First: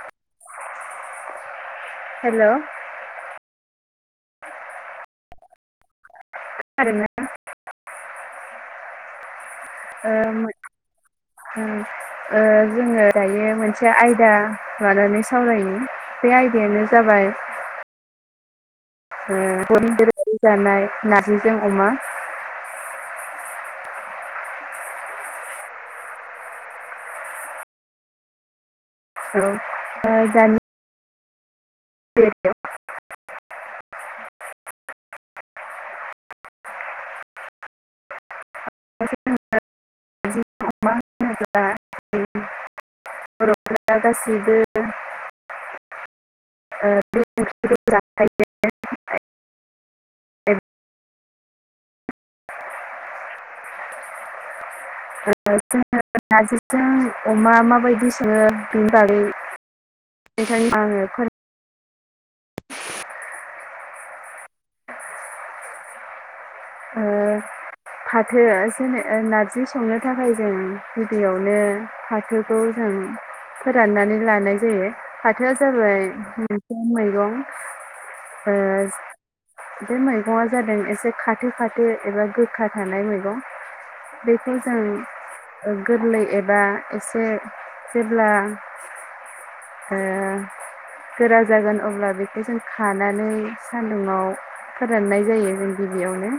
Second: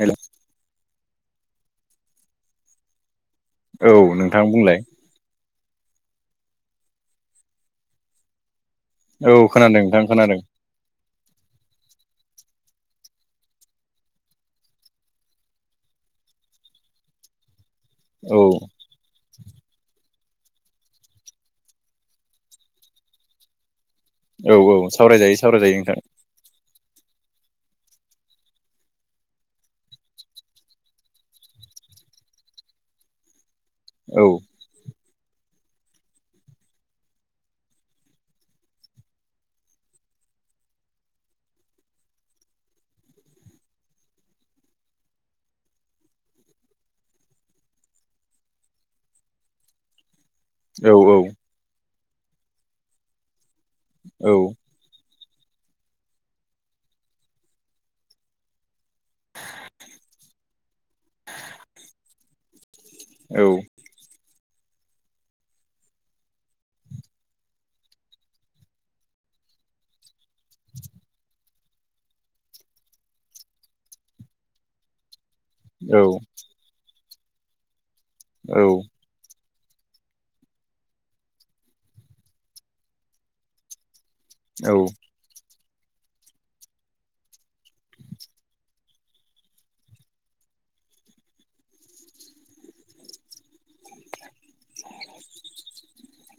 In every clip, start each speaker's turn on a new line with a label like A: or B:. A: हेल'
B: hello
A: औ नोंथां बुंलाय
B: आरोनो
A: औ खोनादों नोंथां
B: ओ
A: खोनादों
B: जोङो दायो मोनसे आयदा लानानै सावरायो बे आयदायानो जाबाय
A: औ
B: [unintelligible] जानाय नार्जिजों अमा
A: औ औ सावरायजायो सावरायजायो नोंथां
B: औ दाजानो [unintelligible]
A: औ
B: [unintelligible] बर'फोरा गासिबो ओ [unintelligible] [unintelligible]
A: औ औ औ
B: जोङो नार्जिजों अमा माबायदि सोङो बेनि बागै बेखायनो आङो फोर
A: औ
B: ओ फाथो जोङो ओ नारजि संनो थाखाय जों गिबियावनो फाथो खौ जों फोराननानै लानाय जायो। फाथोआ
A: औ
B: जाबाय [unintelligible] मैगं ओ
A: औ
B: बे मैगंआ जादों एसे खाथो खाथो एबा गोखा थानाय मैगं बेखौ
A: औ
B: जों ओ गोरलै एबा एसे जेब्ला ओ गोरा जागोन अब्ला बेखौ जों खानानै सान्दुंङाव फोराननाय जायोमोन गिबियावनो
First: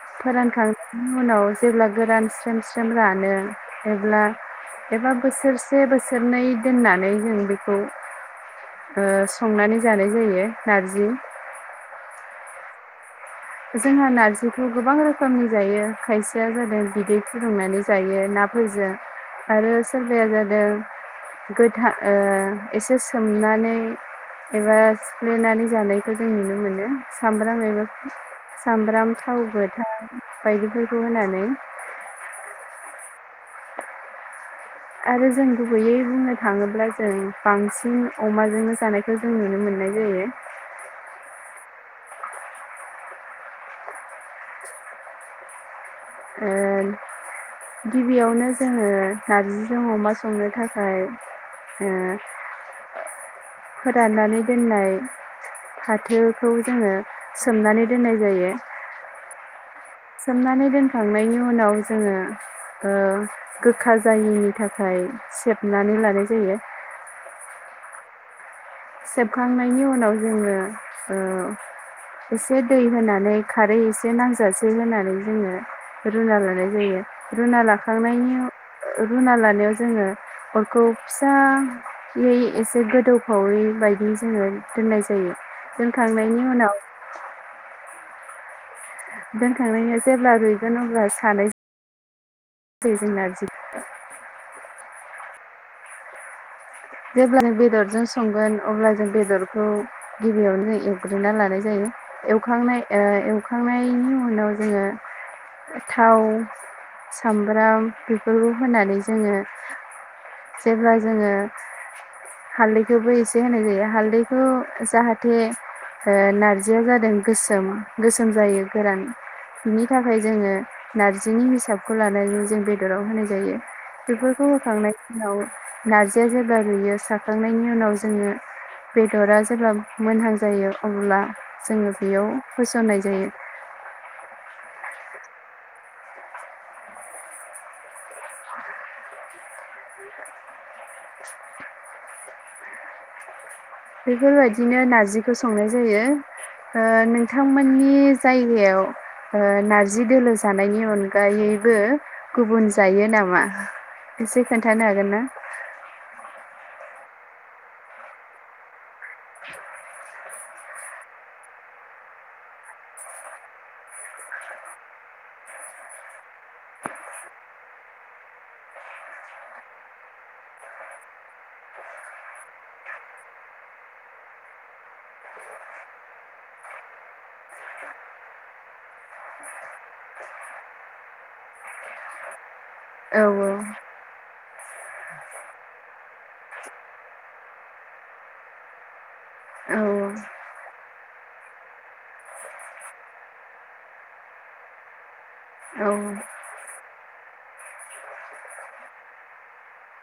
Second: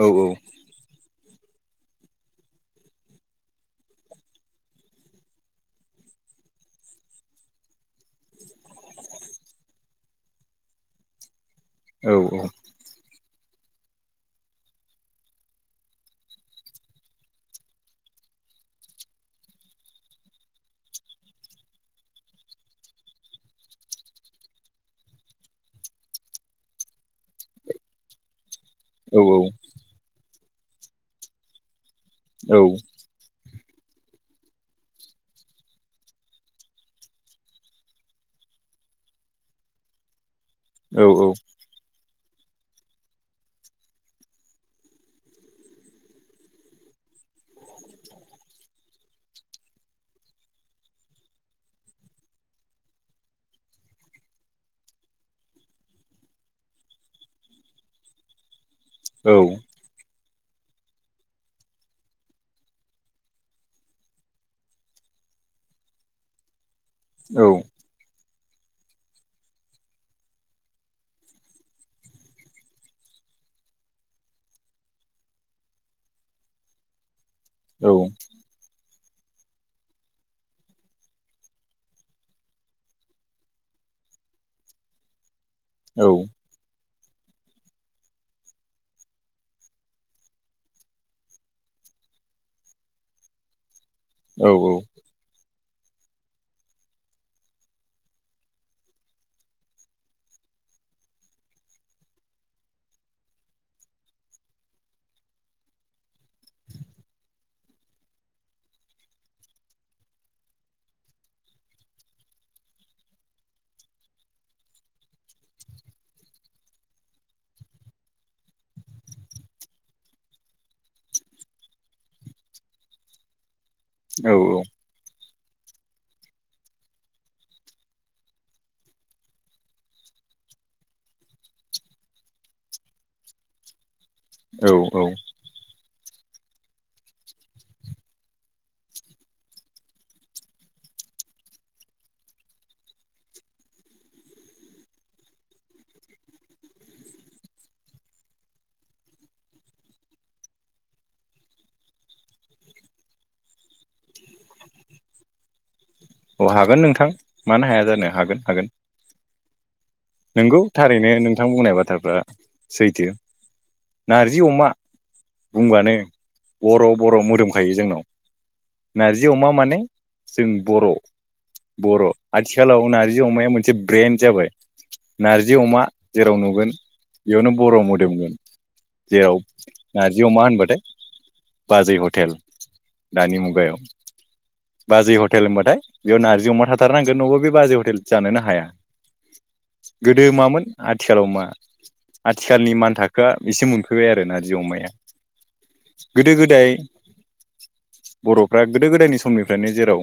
A: औ
B: फोरानखां उनाव जेब्ला गोरान स्रेम स्रेम रानो अब्ला एबा बोसोरसे बोसोरनै दोननानै जों बिखौ संनानै जानाय जायो नारजि
A: औ औ
B: जोंहा नारजिखौ गोबां रोखोमनि जायो खायसेया जादों बिदै फुदुंनानै जायो नाफोरजों आरो सोरबाया जादों गोथा ओ एसे सोमनानै एबा सिफ्लेनानै जानायखौ जों नुनो मोनो सामब्राम एबा सामब्राम थाव गोथा बायदि फोरखौ होनानै
A: औ
B: आरो जों गुबैयै बुंनो थाङोब्ला जों बांसिन अमाजोंनो जानायखौ जों नुनो मोननाय जायो
A: औ औ
B: [inaudible] ओन गिबियावनो जोङो नारजिजों अमा संनो थाखाय ओ फोराननानै दोननाय फाथोखौ जोङो सोमनानै दोननाय जायो
A: औ
B: सोमनानै दोनखांनायनि उनाव जोङो ओ गोखा जायिनि थाखाय सेबनानै लानाय जायो।
A: औ
B: सेबखांनायनि उनाव जोङो ओ इसे दै होनानै खारै एसे नांजासे होनानै जोङो रुना लानाय जायो रुना लाखांनायनि ओ रुना लानायाव जोङो अरखौ फिसा [unintelligible] गोदौफावै बायदि जोङो दोननाय जायो दोनखांनायनि उनाव दोनखांनायनि जेब्ला रुइगोन अब्ला सानै [unintelligible] [inaudible]
A: औ औ
B: जेब्ला जों बेदरजों संगोन अब्ला जों बेदरखौ गिबियावनो एवग्रोनना लानाय जायो। एवखांनाय ओ एवखांनायनि उनाव जोङो थाव सामब्राम बेफोरखौ होनानै जोङो जेब्ला जोङो हालदैखौबो एसे होनाय जायो हालदैखौ जाहाथे नारजिया जादों गोसोम गोसोम जायो गोरान बिनि थाखाय जोङो नारजिनि हिसाबखौ लानानै जों बेदराव होनाय जायो। बेफोरखौ होखांनायनि उनाव नारजिया जेब्ला रुयो साखांनायनि उनाव जोङो बेदरा जेब्ला मोनहां जायो अब्ला जोङो बेयाव होसननाय जायो।
A: औ औ
B: [unintelligible] बेफोरबायदिनो नारजिखौ संनाय जायो। नोंथांमोननि जायगायाव नारजि दोलो जानायनि अनगायैबो गुबुन जायो नामा? एसे खोन्थानो हागोन ना?
A: औ हागोन नोंथां मानो हाया जानो हागोन हागोन नंगौ थारैनो नोंथां बुंनाय बाथ्राफ्रा सैथो। नारजि अमा बुंब्लानो बर' बर' मोदोमखायो जोंनाव। नारजि अमा माने जों बर'। बर' आथिखालाव नार्जि अमाया मोनसे ब्रेन्ड जाबाय। नारजि अमा जेराव नुगोन बेयावनो बर' मोदोमगोन। जेराव नारजि अमा होनबाथाय बाजै हटेल
B: औ
A: दानि मुगायाव। बाजै हटेल होनबाथाय बेयाव नारजि अमा थाथारनांगोन न'बो बे बाजै हटेल जोनो हाया। गोदो
B: औ
A: मामोन आथिखालाव मा। आथिखालनि मान थाखोआ एसे मोनफैबाय आरो नारजि अमाया।
B: औ
A: गोदो गोदाय बर'फ्रा गोदो गोदायनि समनिफ्रायनो जेराव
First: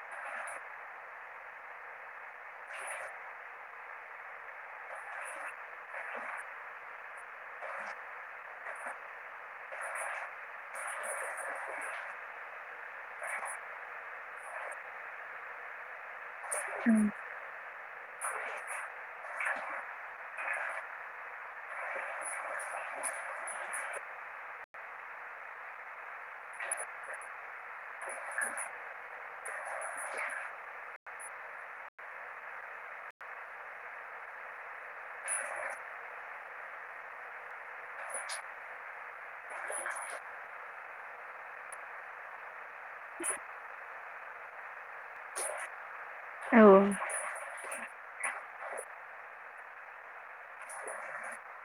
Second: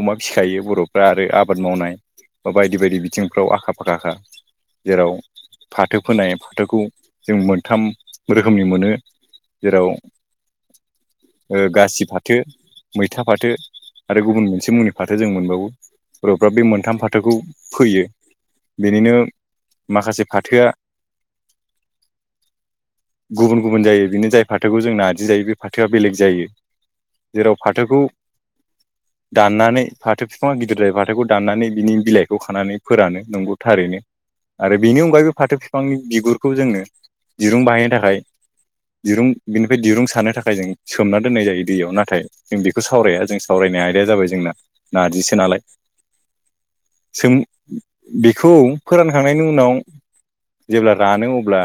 A: अमा फिखायो बर'फ्रा आरो आबाद मावनाय बा बायदि बायदि बिथिंफ्राव आखा फखाखा जेराव फाथो फोनाय फाथोखौ जों मोनथाम रोखोमनि मोनो। जेराव गासि फाथो मैथा फाथो आरो गुबुन मोनसे मुंनि फाथो जों मोनबावो बर'फ्रा बे मोनथाम फाथोखौ फैयो। बेनिनो माखासे फाथोआ
B: [inaudible]
A: गुबुन गुबुन जायो बिनो जाय फाथोखौ जोंना आजि जायो बे फाथोआ बेलेग जायो। जेराव फाथोखौ दाननानै फाथो बिफाङा गिदिरदाय फाथोखौ दाननानै बिनि बिलाइखौ खानानै फोरानो नोंगौ। थारैनो आरो बेनि अनगायैबो फाथो बिफांनि बिगुरखौ जोंनो दिरुं बाहायनो थाखाय दिरुं बिनिफ्राय दिरुं सानो थाखाय जों सोमना दोननाय जायो दैयाव नाथाय जों बेखौ सावराया जों सावरायनाय आयदाया जाबाय जोंना नारजिसो नालाय।
B: औ
A: सों बे खौ फोरानखांनायनि उनाव जेब्ला रानो अब्ला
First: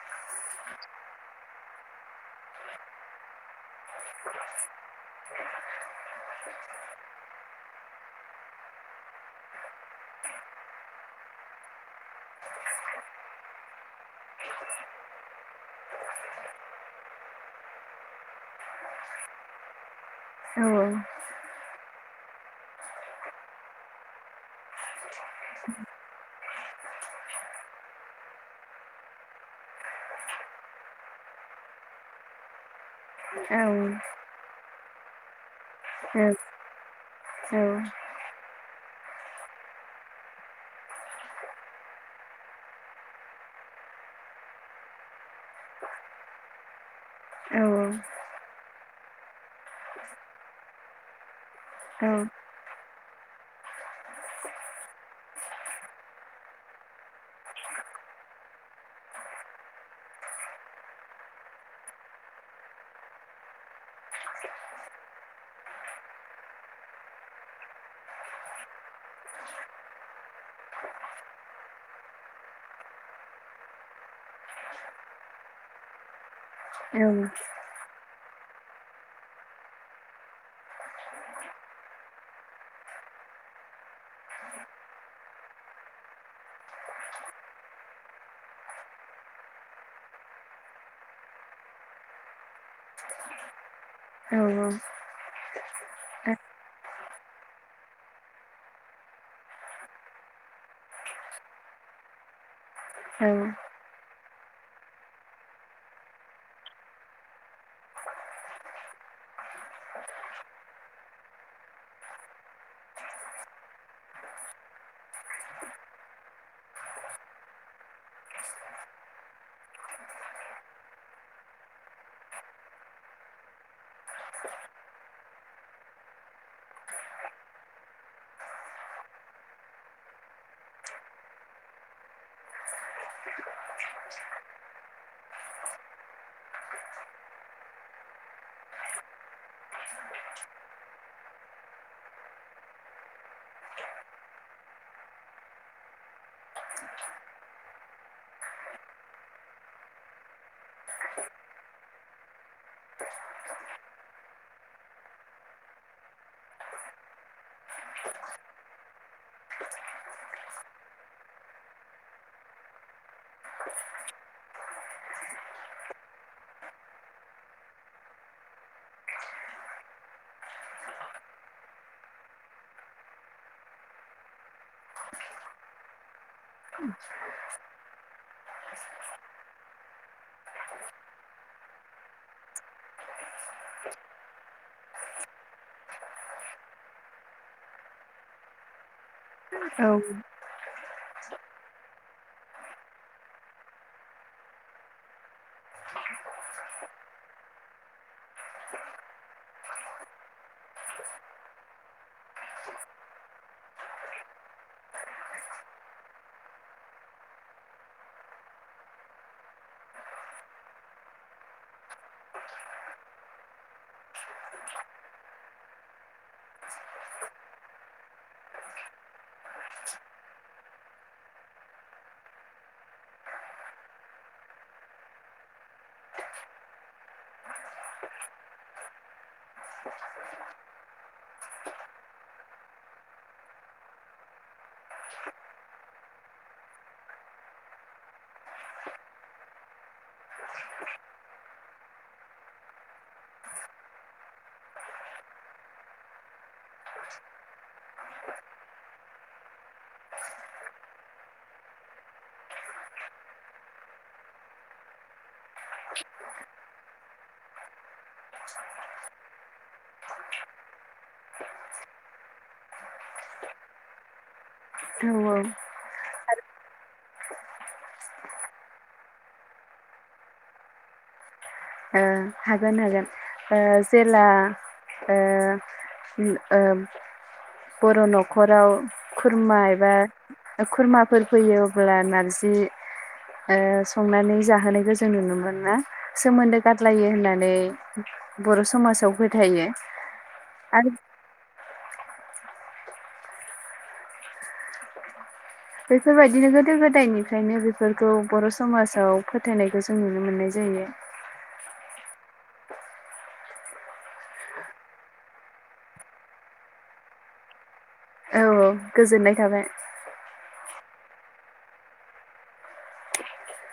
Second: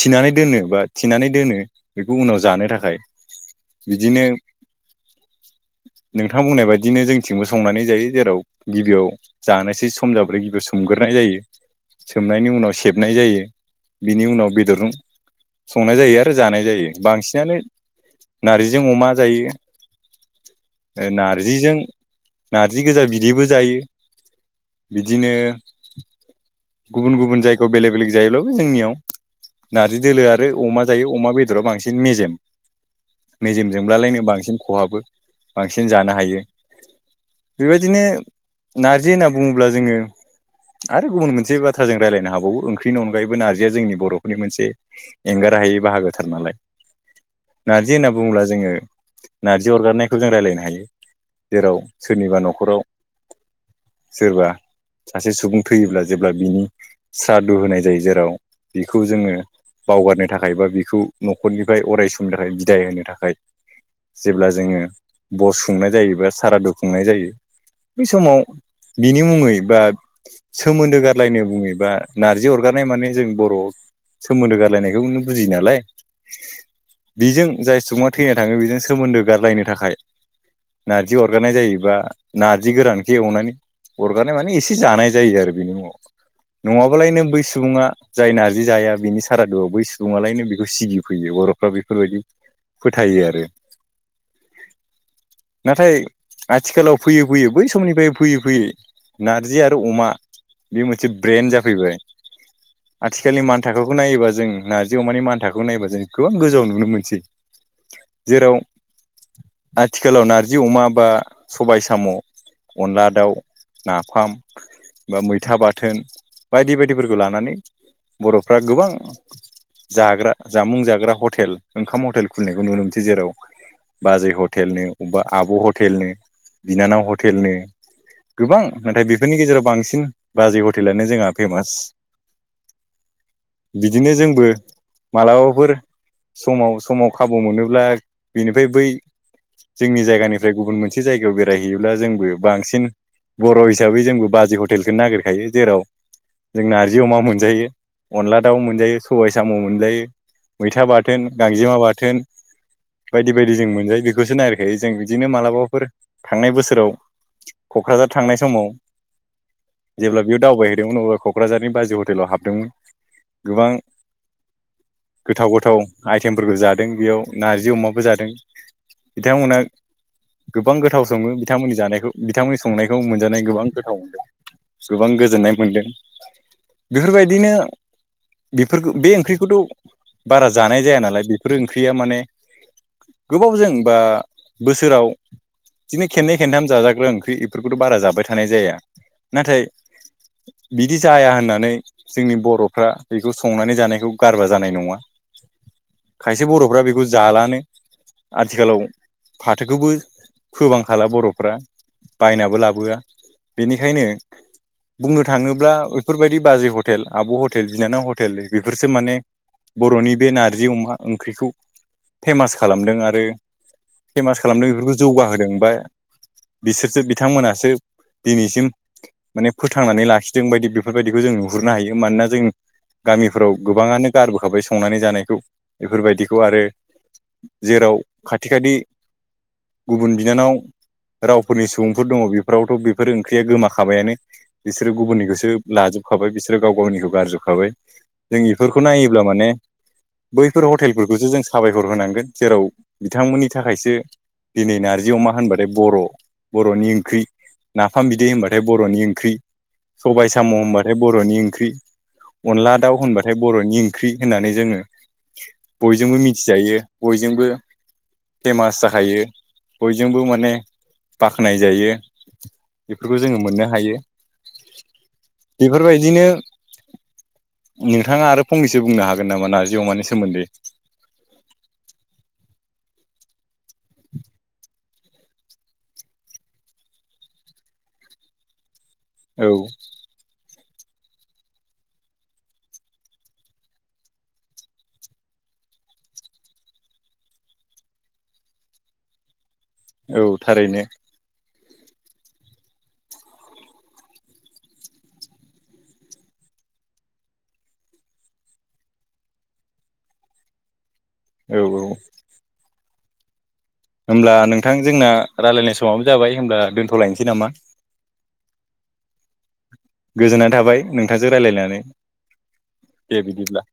A: थिनानै दोनो बा थिनानै दोनो बेखौ उनाव जानो थाखाय। बिदिनो नोंथां बुंनाय बायदिनो जोंथिंबो संनानै जायो जेराव गिबियाव जानोसै स सम जाब्रै गिबियाव सोमगोरनाय जायो। सोमनायनि उनाव सेबनाय जायो बिनि उनाव बेदर संनाय जायो आरो जानाय जायो बांसिनानो नारजिजों अमा जायो नारजिजों नारजि गोजा बिदैबो जायो बिदिनो गुबुन गुबुन जायगायाव बेलेग बेलेग जायोब्लाबो जोंनियाव नारजि दोलो आरो अमा जायो अमा बेदरा बांसिन मेजेम निजेमजोंब्लालायनोों बांसिन खहाबो बांसिन जानो हायो बेबायदिनो नारजि होनना बुङोब्ला जोङो आरो गुबुन मोनसे मोनसे बाथ्राजों रायलायनो हाबावो ओंखनि अनगायैबो नारजिया जोंनि बर'फोरनि मोनसे एंगार हायि बाहागोथार नालाय नार्जि होनना बुङोब्ला जोङो नार्जि अरगारनायखौ जों रायज्लायनो हायो। जेराव सोरनिबा न'खराव सोरबा सासे सुबुं थैयोब्ला जेब्ला बिनि सादु होनाय जायो जेराव बिखौ जोङो बावगारनो थाखाय बा बिखौ न'खरनिफ्राय अराय समनि थाखाय बिदाय होनो थाखाय जेब्ला जोङो बस खुंनाय जायोबा सारादु खुंनाय जायो बै समाव बिनि मुङै बा सोमोन्दो गारलायनो बुङोबा नारजि अरगारनाय माने जों बर'आव सोमोन्दो गारलायनायखौ बुजियो नालाय बेजों जाय सुबुङा थैना थाङो बेजों सोमोन्दो गारलायनो थाखाय नार्जि अरगारनाय जायोबा नार्जि गोरानखो एवनानै अरगारनाय माने एसे जानाय जायो आरो बेनि उाव नङाबालाय नों बै सुबुङा जाय नारजि जाया बिनि सारादुआव बै सुबुङालायनो बेखौ सिगिफैयो बर'फ्रा बेफोरबायदि फोथायो आरो
B: औ नंगौ।
A: नाथाय आथिखालाव फैय फैय बै समनिफ्राय फैयै फैयै नारजि आरो अमा बे मोनसे ब्रेन्ड जाफैबाय
B: ओ
A: आथिखालनि मान थाखाोखौ नायोबा जों नारजि अमानि मान थाखाोखौ नायोबा जों गोबां गोजौाव नुनो मोनसै। जेराव आथिखालाव नारजि अमा बा सबाय साम' अनला दाउ नाफाम बा मैथा बाथोन बायदि बायदिफोरखौ लानानै बर'फ्रा गोबां जाग्रा जामुं जाग्रा हटेल ओंखाम हटेल खुलिनायखौ नुनो मोनसै जेराव बाजै हटेलनो अबेबा आब' हटेलनो बिनानाव हटेलनो गोबां नाथाय बेफोरनि गेजेराव बांसिन बाजै हटेलानो जोंहा फेमास बिदिनो जोंबो मालाबाफोर समाव समाव खाबु मोनोब्ला बेनिफ्राय बै जोंनि जायगानिफ्राय गुबुन मोनसे जायगायाव बेरायहैयोब्ला जोंबो बांसिन बर' हिसाबै जोंबो बाजै हटेलखौ नागिरखायो जेराव जों नारजि अमा मोनजायो अनला दाउ मोनजायो सबाय साम मोनजायो मैथा बाथोन गांजेमा बाथोन बायदि बायदि जों मोनजायो बेखौसो नागिरखायो जों बिदिनो मालाबाफोर थांनाय बोसोराव कक्राझार थांनाय समाव जेब्ला बेयाव दावबायहैदोंमोन अब्ला कक्राझारनि बाजै हटेलाव हाबदोंमोन गोबां गोथाव गोथाव आइटेमफोरखौ जादों बेयाव नारजि अमाबो जादों बिथांमोना गोबां गोथाव सङो बिथांमोननि जानायखौ बिथांमोननि संनायखौ मोनजानाय गोबां गोथाव मोनदों गोबां गोजोननाय मोनदों बेफोरबायदिनो बेफोरखो बे ओंख्रिखौथ बारा जानाय जाया नालाय बेफोर ओंख्रिया माने गोबावजों बा बोसोराव बिदिनो खेननै खेनथाम जाजाग्रा ओंख्रि बेफोरखौथ बारा जाबाय थानाय जाया। नाथाय बिदि जाया होननानै जोंनि बरफ्रा बेखौ संनानै जानायखौ गारबा जानाय नङा। खायसे बरफ्रा बेखौ जालानो। आथिखालाव फाथोखौबो फोबांखाला बर'फ्रा। बायनाबो लाबोआ बेनिखायनो
B: [inaudible]
A: बुंनो थाङोब्ला बेफोरबायदि बाजै हटेल आब हटेल बिनानाव हटेल बेफोरसो माने बरनि बे नारजि अमा ओंख्रिखौ फेमास खालामदों आरो फेमास खालामदों बेफोरखौ जौगाहोदों बा बिसोरसो बिथांमोनासो दिनैसिम माने फोथांनानै लाखिदों बायदि बेफोरबायदिखौ जों नुहुरनो हायो मानोना जों गामिफोराव गोबाङानो गारबोखाबाय संनानै जानायखौ बेफोरबायदिखौ आरो जेराव खाथि खादि गुबुन बिनानाव रावफोरनि सुबुंफोर दङ बेफोरावथ बेफोर ओंख्रिया गोमा खाबायानो बिसोरो गुबुननिखौसो लाजोबखाबाय बिसोरो गाव गावनिखौ गारजोबखाबाय। जों इफोरखौ नायोब्ला माने बैफोर हटेलफोर खौसो जों साबायखर होनांगोन जेराव बिथांमोननि थाखायसो दिनै नार्जि अमा होनबाथाय बर बरनि ओंख्रि नाफाम बिदै होनबा थाय बरनि ओंख्रि सबबाय साम होनबाथाय बरनि ओंख्रि। अनला दाउ होनबाथाय बरनि ओंख्रि होननानै जोङो बयजोंबो मिथिजायो बयजोंबो फेमास जाखायो बयजोंबो माने बाख्नाय जायो। खौ जोङो मोननो हायो।
B: औ औ
A: बेफोरबायदिनो नोंथाङा आरो फंनैसो बुंनो हागोन नामा नार्जि अमानि सोमोन्दै?
B: ओ हागोन हागोन ओ जेला ओ उम ओ बर' नखराव
A: औ
B: खुरमा एबा खुरमाफोर फैयो अब्ला नारजि ओ संनानै जाहोनायखौ जों नुनो मोन ना सोमोन्दो गारलायो होननानै बर समाजाव फोथायो।
A: औ थारैनो
B: [unintelligible] बैफोरबायदिनो गोदो गोदायनिफ्रायनो बेफोरखौ बर समाजाव फोथायनायखौ जों नुनो मोननाय जायो।
A: औ औ होमब्ला नोंथां जोंना रायलायनाय समाबो जाबाय होमब्ला दोनथ लायनोसै नामा?
B: औ गोजोननाय थाबाय।
A: गोजोनाय थाबाय नोंथांजों रायलायनानै दे बिदिब्ला।